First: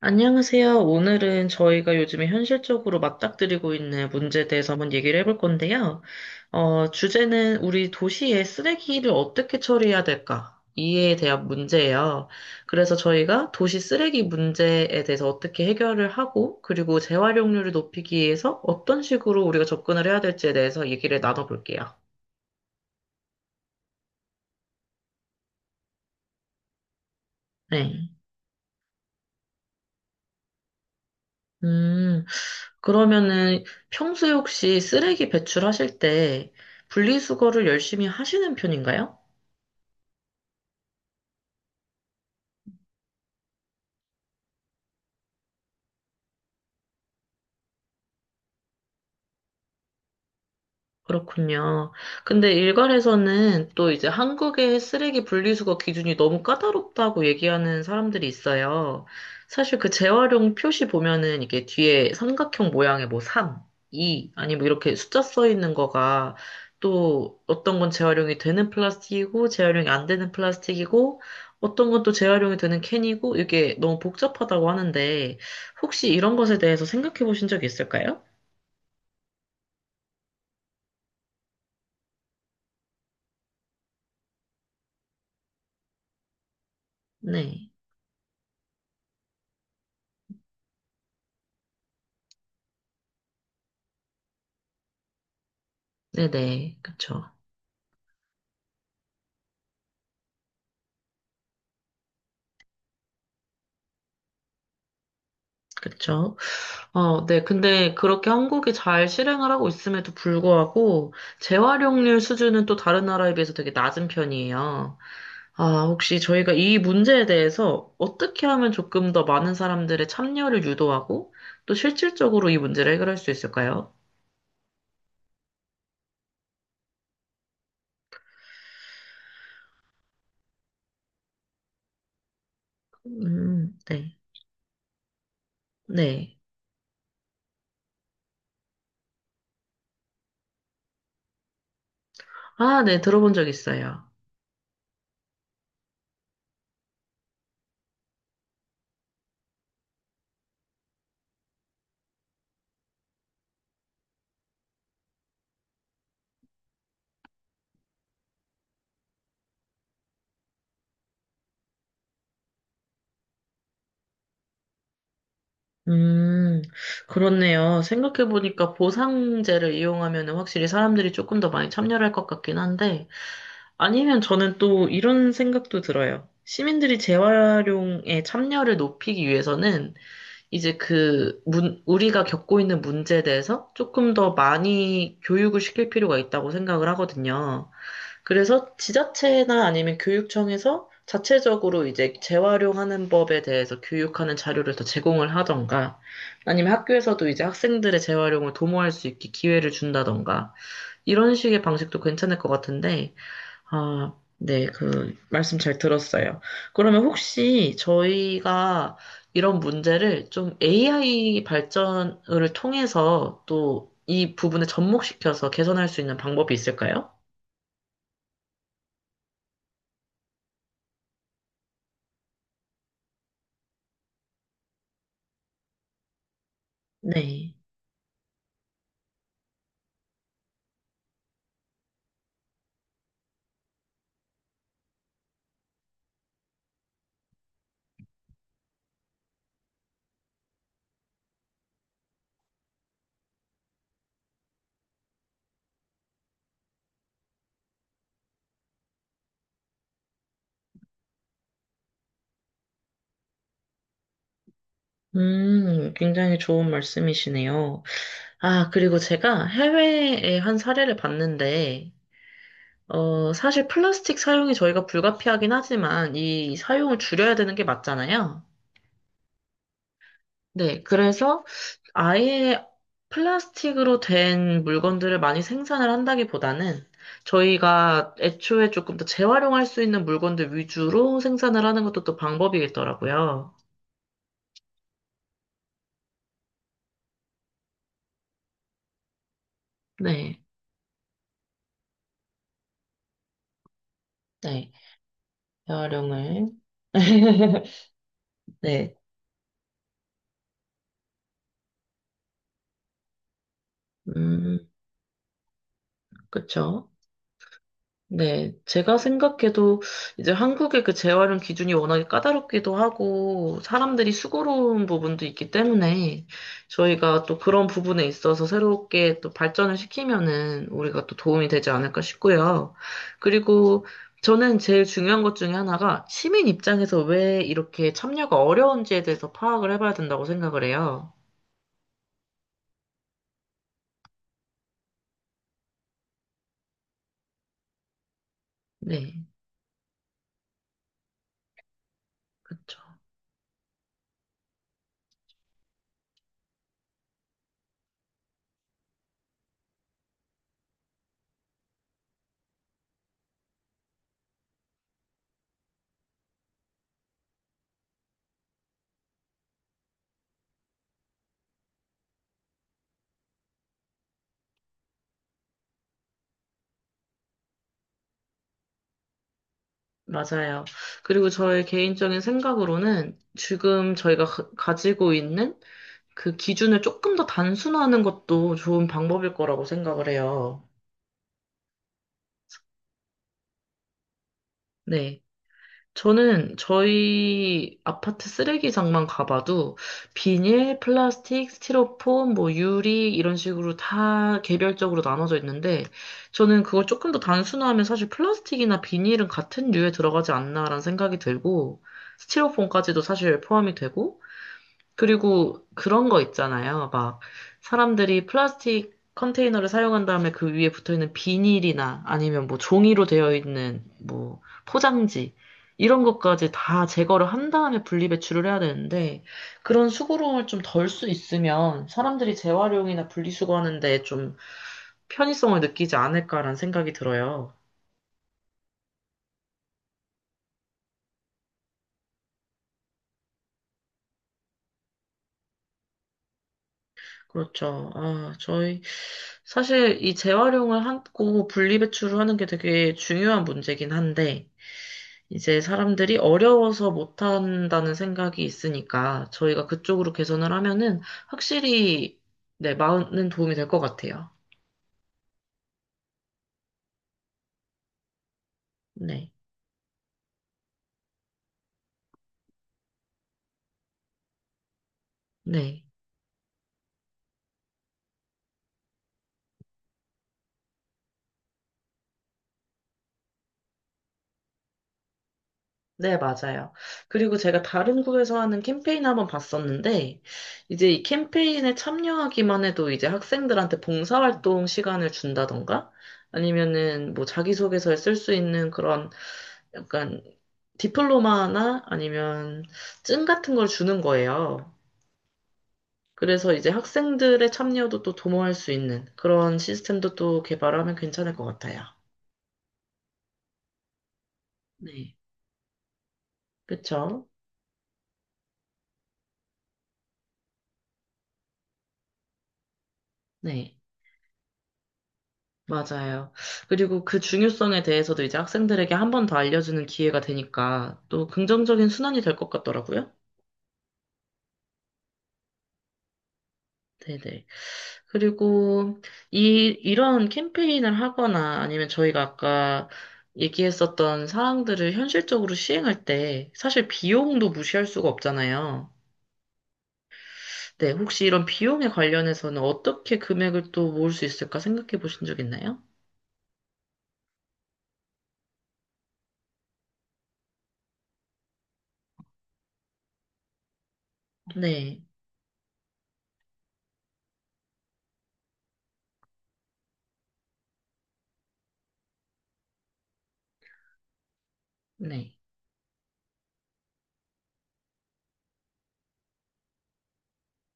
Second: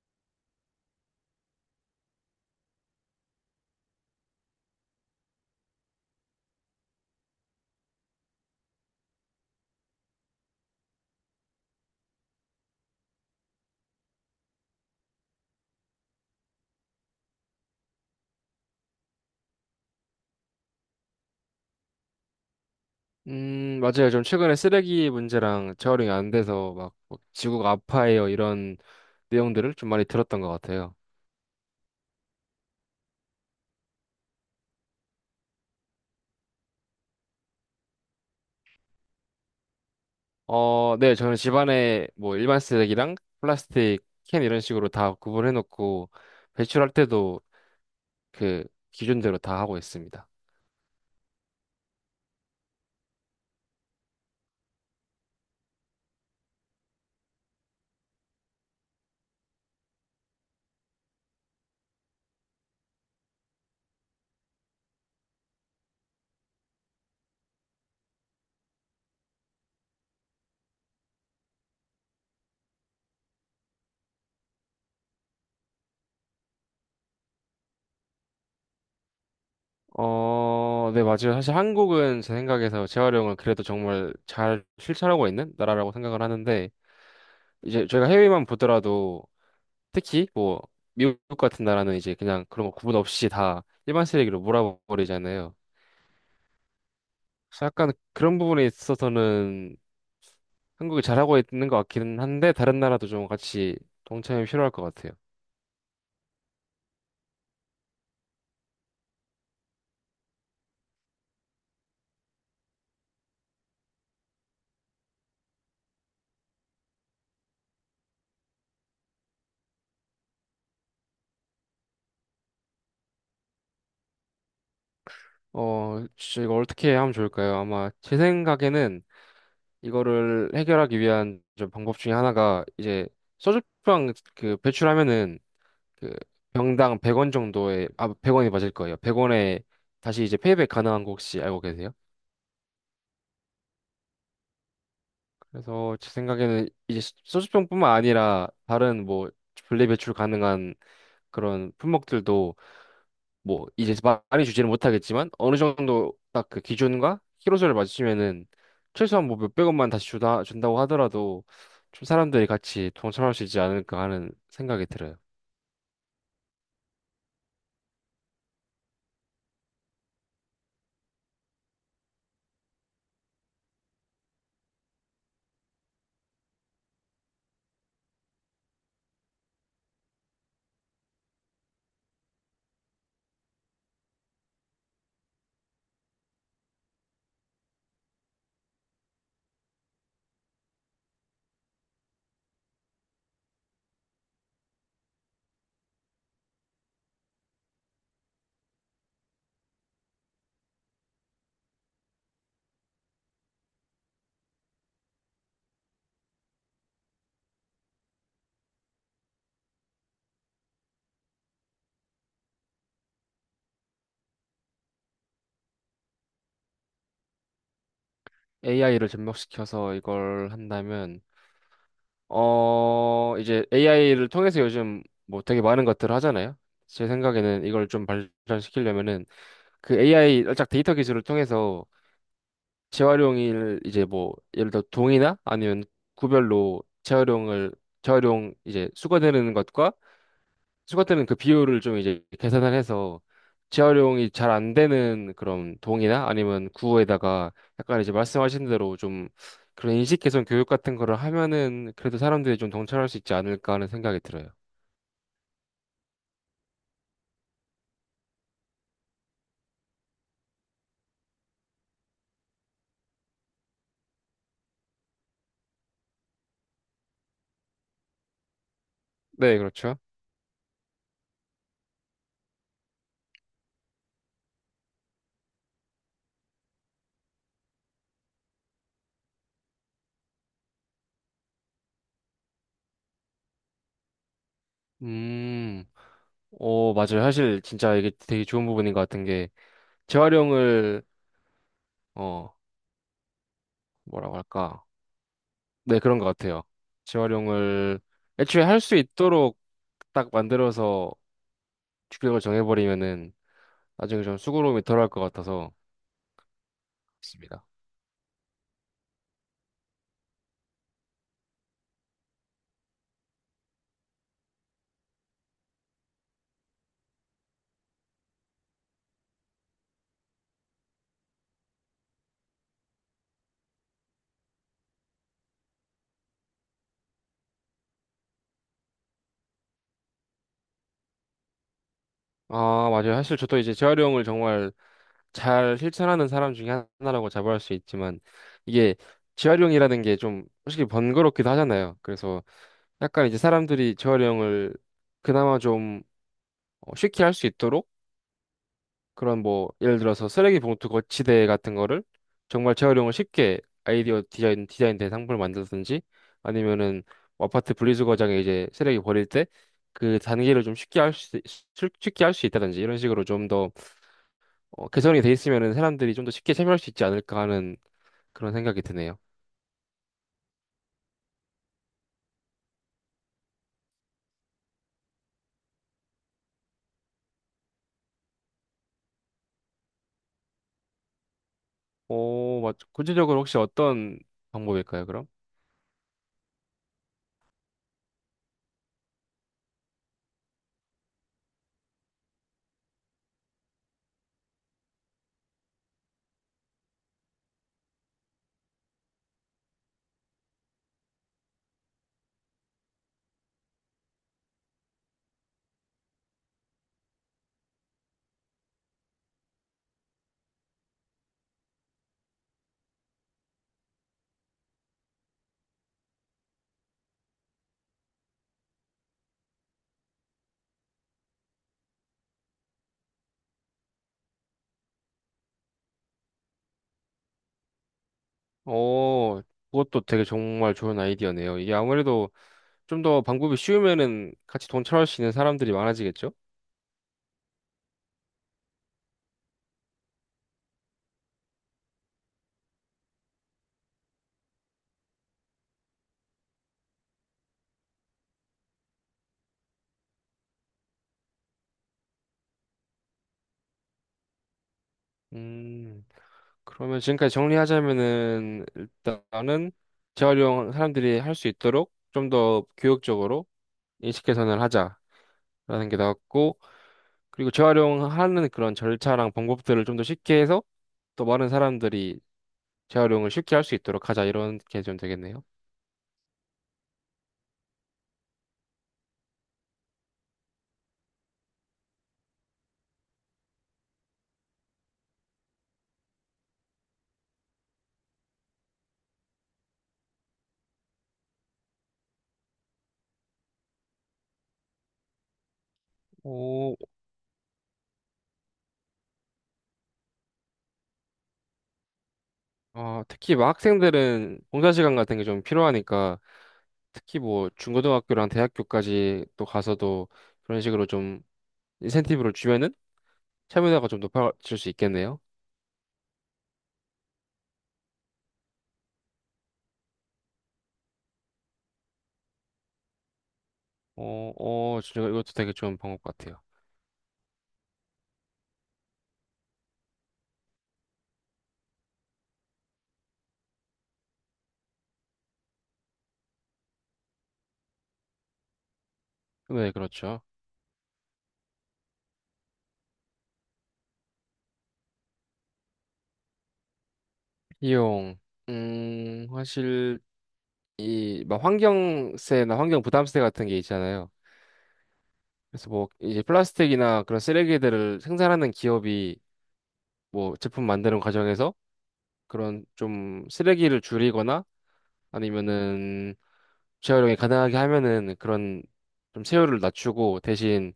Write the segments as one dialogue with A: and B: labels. A: 안녕하세요. 오늘은 저희가 요즘에 현실적으로 맞닥뜨리고 있는 문제에 대해서 한번 얘기를 해볼 건데요. 주제는 우리 도시의 쓰레기를 어떻게 처리해야 될까? 이에 대한 문제예요. 그래서 저희가 도시 쓰레기 문제에 대해서 어떻게 해결을 하고, 그리고 재활용률을 높이기 위해서 어떤 식으로 우리가 접근을 해야 될지에 대해서 얘기를 나눠볼게요.
B: 맞아요. 좀 최근에 쓰레기 문제랑 재활용이 안 돼서 막뭐 지구가
A: 네.
B: 아파해요. 이런 내용들을 좀 많이 들었던 것 같아요.
A: 음, 그러면은 평소에 혹시 쓰레기 배출하실 때 분리수거를 열심히 하시는 편인가요?
B: 어, 네. 저는 집안에 뭐 일반 쓰레기랑 플라스틱 캔 이런 식으로 다 구분해 놓고 배출할 때도 그 기준대로 다 하고 있습니다.
A: 그렇군요. 근데 일각에서는 또 이제 한국의 쓰레기 분리수거 기준이 너무 까다롭다고 얘기하는 사람들이 있어요. 사실 그 재활용 표시 보면은 이게 뒤에 삼각형 모양의 뭐 3, 2, 아니 뭐 이렇게 숫자 써 있는 거가 또 어떤 건 재활용이 되는 플라스틱이고 재활용이 안 되는 플라스틱이고 어떤 건 또 재활용이 되는 캔이고 이게 너무 복잡하다고 하는데 혹시 이런 것에 대해서 생각해 보신 적 있을까요?
B: 어, 네, 맞아요. 사실 한국은 제 생각에서 재활용을 그래도 정말 잘 실천하고 있는 나라라고 생각을 하는데,
A: 네.
B: 이제 저희가 해외만 보더라도 특히 뭐 미국 같은 나라는 이제 그냥 그런 거 구분 없이 다 일반 쓰레기로 몰아버리잖아요.
A: 네네. 그쵸.
B: 그래서 약간 그런 부분에 있어서는 한국이 잘하고 있는 것 같기는 한데, 다른 나라도 좀 같이 동참이 필요할 것 같아요.
A: 그쵸? 어, 네. 근데 그렇게 한국이 잘 실행을 하고 있음에도 불구하고 재활용률 수준은 또 다른 나라에 비해서 되게 낮은 편이에요. 아, 혹시 저희가 이 문제에 대해서 어떻게 하면 조금 더 많은 사람들의 참여를 유도하고 또 실질적으로 이 문제를 해결할 수 있을까요?
B: 어, 진짜 이거 어떻게 하면 좋을까요? 아마 제 생각에는 이거를 해결하기 위한 좀 방법 중에 하나가 이제 소주병
A: 네.
B: 그 배출하면은 그
A: 네.
B: 병당 100원 정도에 아원이 맞을 거예요. 100원에 다시 이제 페이백 가능한 거 혹시 알고 계세요?
A: 아, 네. 들어본 적 있어요.
B: 그래서 제 생각에는 이제 소주병뿐만 아니라 다른 뭐 분리 배출 가능한 그런 품목들도 뭐 이제 많이 주지는 못하겠지만 어느 정도 딱 그 기준과 키로수를 맞추면은 최소한 뭐 몇 백원만 다시 주다 준다고 하더라도 좀 사람들이 같이 동참할 수 있지 않을까 하는 생각이 들어요.
A: 음, 그렇네요. 생각해보니까 보상제를 이용하면 확실히 사람들이 조금 더 많이 참여할 것 같긴 한데, 아니면 저는 또 이런 생각도 들어요. 시민들이 재활용에 참여를 높이기 위해서는 이제 우리가 겪고 있는 문제에 대해서 조금 더 많이 교육을 시킬 필요가 있다고 생각을 하거든요. 그래서 지자체나 아니면 교육청에서 자체적으로 이제 재활용하는 법에 대해서 교육하는 자료를 더 제공을 하던가 아니면 학교에서도 이제 학생들의 재활용을 도모할 수 있게 기회를 준다던가 이런 식의 방식도 괜찮을 것 같은데 아, 네, 말씀 잘 들었어요. 그러면 혹시 저희가 이런 문제를 좀 AI 발전을 통해서 또 이 부분에 접목시켜서 개선할 수 있는 방법이 있을까요?
B: AI를 접목시켜서 이걸 한다면 이제 AI를 통해서 요즘 뭐 되게 많은 것들을 하잖아요. 제
A: 네.
B: 생각에는 이걸 좀 발전시키려면은 그 AI 를 살짝 데이터 기술을 통해서 재활용일 이제 뭐 예를 들어 동이나 아니면 구별로 재활용 이제 수거되는 것과 수거되는 그 비율을 좀 이제 계산을 해서 재활용이 잘 안 되는 그런 동이나 아니면 구에다가 약간 이제 말씀하신 대로 좀 그런 인식 개선 교육 같은 거를 하면은 그래도 사람들이 좀 동참할 수 있지 않을까 하는 생각이 들어요.
A: 굉장히 좋은 말씀이시네요. 아, 그리고 제가 해외의 한 사례를 봤는데, 사실 플라스틱 사용이 저희가 불가피하긴 하지만 이 사용을 줄여야 되는 게 맞잖아요.
B: 네, 그렇죠.
A: 네, 그래서 아예 플라스틱으로 된 물건들을 많이 생산을 한다기보다는 저희가 애초에 조금 더 재활용할 수 있는 물건들 위주로 생산을 하는 것도 또 방법이겠더라고요.
B: 음. 어, 맞아요. 사실 진짜 이게 되게 좋은 부분인 것 같은 게
A: 네,
B: 재활용을 어, 뭐라고
A: 네,
B: 할까? 네, 그런 것
A: 재활용을.
B: 같아요. 재활용을 애초에 할
A: 네,
B: 수 있도록 딱 만들어서 규격을 정해버리면은 나중에 좀
A: 음,
B: 수고로움이 덜할 것 같아서
A: 그쵸.
B: 있습니다.
A: 네, 제가 생각해도 이제 한국의 그 재활용 기준이 워낙에 까다롭기도 하고 사람들이 수고로운 부분도 있기 때문에 저희가 또 그런 부분에 있어서 새롭게 또 발전을 시키면은 우리가 또 도움이 되지 않을까 싶고요. 그리고 저는 제일 중요한 것 중에 하나가 시민 입장에서 왜 이렇게 참여가 어려운지에 대해서 파악을 해봐야 된다고 생각을 해요.
B: 아, 맞아요. 사실 저도 이제 재활용을 정말 잘 실천하는 사람 중에 하나라고 자부할 수 있지만 이게
A: 네,
B: 재활용이라는 게 좀 솔직히 번거롭기도 하잖아요. 그래서
A: 그렇죠.
B: 약간 이제 사람들이 재활용을 그나마 좀 어, 쉽게 할 수 있도록 그런 뭐 예를 들어서 쓰레기 봉투 거치대 같은 거를 정말 재활용을 쉽게 아이디어 디자인된 상품을 만들든지 아니면은 뭐 아파트 분리수거장에 이제 쓰레기 버릴 때 그 단계를 쉽게 할 수 있다든지 이런 식으로 좀더 어, 개선이 돼 있으면은 사람들이 좀 더 쉽게 참여할 수 있지 않을까 하는 그런 생각이 드네요.
A: 맞아요. 그리고 저의 개인적인 생각으로는 지금 저희가 가지고 있는 그 기준을 조금 더 단순화하는 것도 좋은 방법일 거라고 생각을 해요.
B: 오, 맞. 구체적으로 혹시 어떤 방법일까요,
A: 네.
B: 그럼?
A: 저는 저희 아파트 쓰레기장만 가봐도 비닐, 플라스틱, 스티로폼, 뭐 유리 이런 식으로 다 개별적으로 나눠져 있는데 저는 그걸 조금 더 단순화하면 사실 플라스틱이나 비닐은 같은 류에 들어가지 않나라는 생각이 들고 스티로폼까지도 사실 포함이 되고 그리고 그런 거 있잖아요. 막 사람들이 플라스틱 컨테이너를 사용한 다음에 그 위에 붙어 있는 비닐이나 아니면 뭐 종이로 되어 있는 뭐 포장지 이런 것까지 다 제거를 한 다음에 분리배출을 해야 되는데 그런 수고로움을 좀 덜 수 있으면 사람들이 재활용이나 분리수거하는데 좀 편의성을 느끼지 않을까라는 생각이 들어요.
B: 오, 그것도 되게 정말 좋은 아이디어네요. 이게 아무래도 좀 더 방법이 쉬우면은 같이 돈 처할 수 있는 사람들이 많아지겠죠?
A: 그렇죠. 아, 저희 사실 이 재활용을 하고 분리배출을 하는 게 되게 중요한 문제긴 한데 이제 사람들이 어려워서 못한다는 생각이 있으니까 저희가 그쪽으로 개선을 하면은 확실히 네, 많은 도움이 될 것 같아요.
B: 음, 그러면 지금까지 정리하자면은
A: 네.
B: 일단은 재활용 사람들이 할 수 있도록 좀 더 교육적으로 인식 개선을 하자라는
A: 네.
B: 게 나왔고, 그리고 재활용하는 그런 절차랑 방법들을 좀 더 쉽게 해서 또 많은 사람들이 재활용을 쉽게 할 수 있도록 하자 이런 게 좀 되겠네요.
A: 네, 맞아요. 그리고 제가 다른 구에서 하는 캠페인 한번 봤었는데, 이제 이 캠페인에 참여하기만 해도 이제 학생들한테 봉사활동 시간을 준다던가, 아니면은 뭐 자기소개서에 쓸 수 있는 그런 약간 디플로마나 아니면 증 같은 걸 주는 거예요. 그래서 이제
B: 오,
A: 학생들의 참여도 또 도모할 수 있는 그런 시스템도 또 개발하면 괜찮을 것 같아요.
B: 어, 특히 막 학생들은 봉사 시간
A: 네.
B: 같은 게 좀 필요하니까 특히
A: 그쵸?
B: 뭐 중고등학교랑 대학교까지 또 가서도 그런 식으로 좀 인센티브를 주면은
A: 네.
B: 참여도가 좀 높아질 수 있겠네요.
A: 맞아요. 그리고 그 중요성에 대해서도 이제 학생들에게 한 번 더 알려주는 기회가 되니까 또 긍정적인 순환이 될 것 같더라고요.
B: 어, 어, 진짜 이것도 되게 좋은 방법 같아요.
A: 네네. 그리고 이런 캠페인을 하거나 아니면 저희가 아까 얘기했었던 사항들을 현실적으로 시행할 때 사실 비용도 무시할 수가 없잖아요.
B: 네, 그렇죠.
A: 네, 혹시 이런 비용에 관련해서는 어떻게 금액을 또 모을 수 있을까 생각해 보신 적 있나요?
B: 비용, 사실 이 막 환경세나 환경 부담세 같은 게 있잖아요.
A: 네,
B: 그래서 뭐 이제 플라스틱이나 그런 쓰레기들을 생산하는 기업이 뭐 제품 만드는 과정에서 그런 좀 쓰레기를 줄이거나
A: 네.
B: 아니면은 재활용이 가능하게 하면은 그런 좀 세율을 낮추고 대신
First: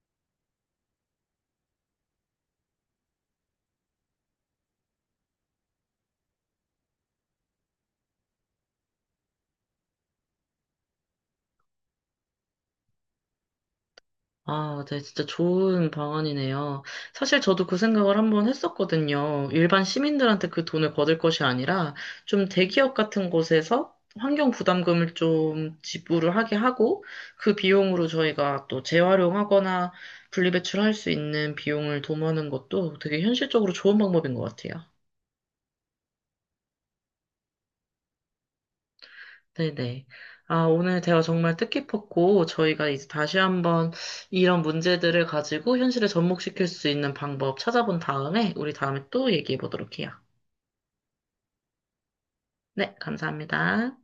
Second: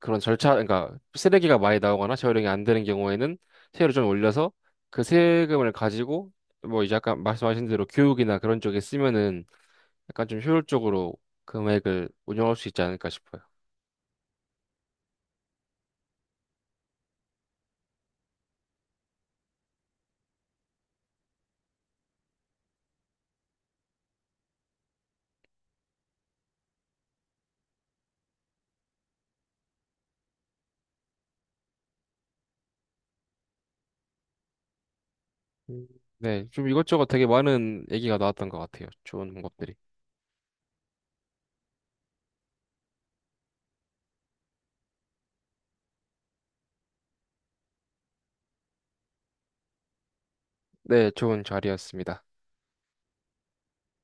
B: 그런 절차, 그러니까 쓰레기가 많이 나오거나 재활용이 안 되는 경우에는 세율을 좀 올려서 그 세금을 가지고 뭐 이제 아까 말씀하신 대로 교육이나 그런 쪽에 쓰면은 약간 좀 효율적으로 금액을 운영할 수 있지 않을까 싶어요.
A: 아, 네, 진짜 좋은 방안이네요. 사실 저도 그 생각을 한번 했었거든요. 일반 시민들한테 그 돈을 거둘 것이 아니라 좀 대기업 같은 곳에서 환경 부담금을 좀 지불을 하게 하고 그 비용으로 저희가 또 재활용하거나 분리배출할 수 있는 비용을 도모하는 것도 되게 현실적으로 좋은 방법인 것 같아요.
B: 음. 네, 좀 이것저것 되게 많은 얘기가 나왔던 것 같아요. 좋은 방법들이.
A: 네네. 아, 오늘 대화 정말 뜻깊었고, 저희가 이제 다시 한번 이런 문제들을 가지고 현실에 접목시킬 수 있는 방법 찾아본 다음에, 우리 다음에 또 얘기해 보도록 해요.
B: 네, 좋은 자리였습니다.
A: 네, 감사합니다.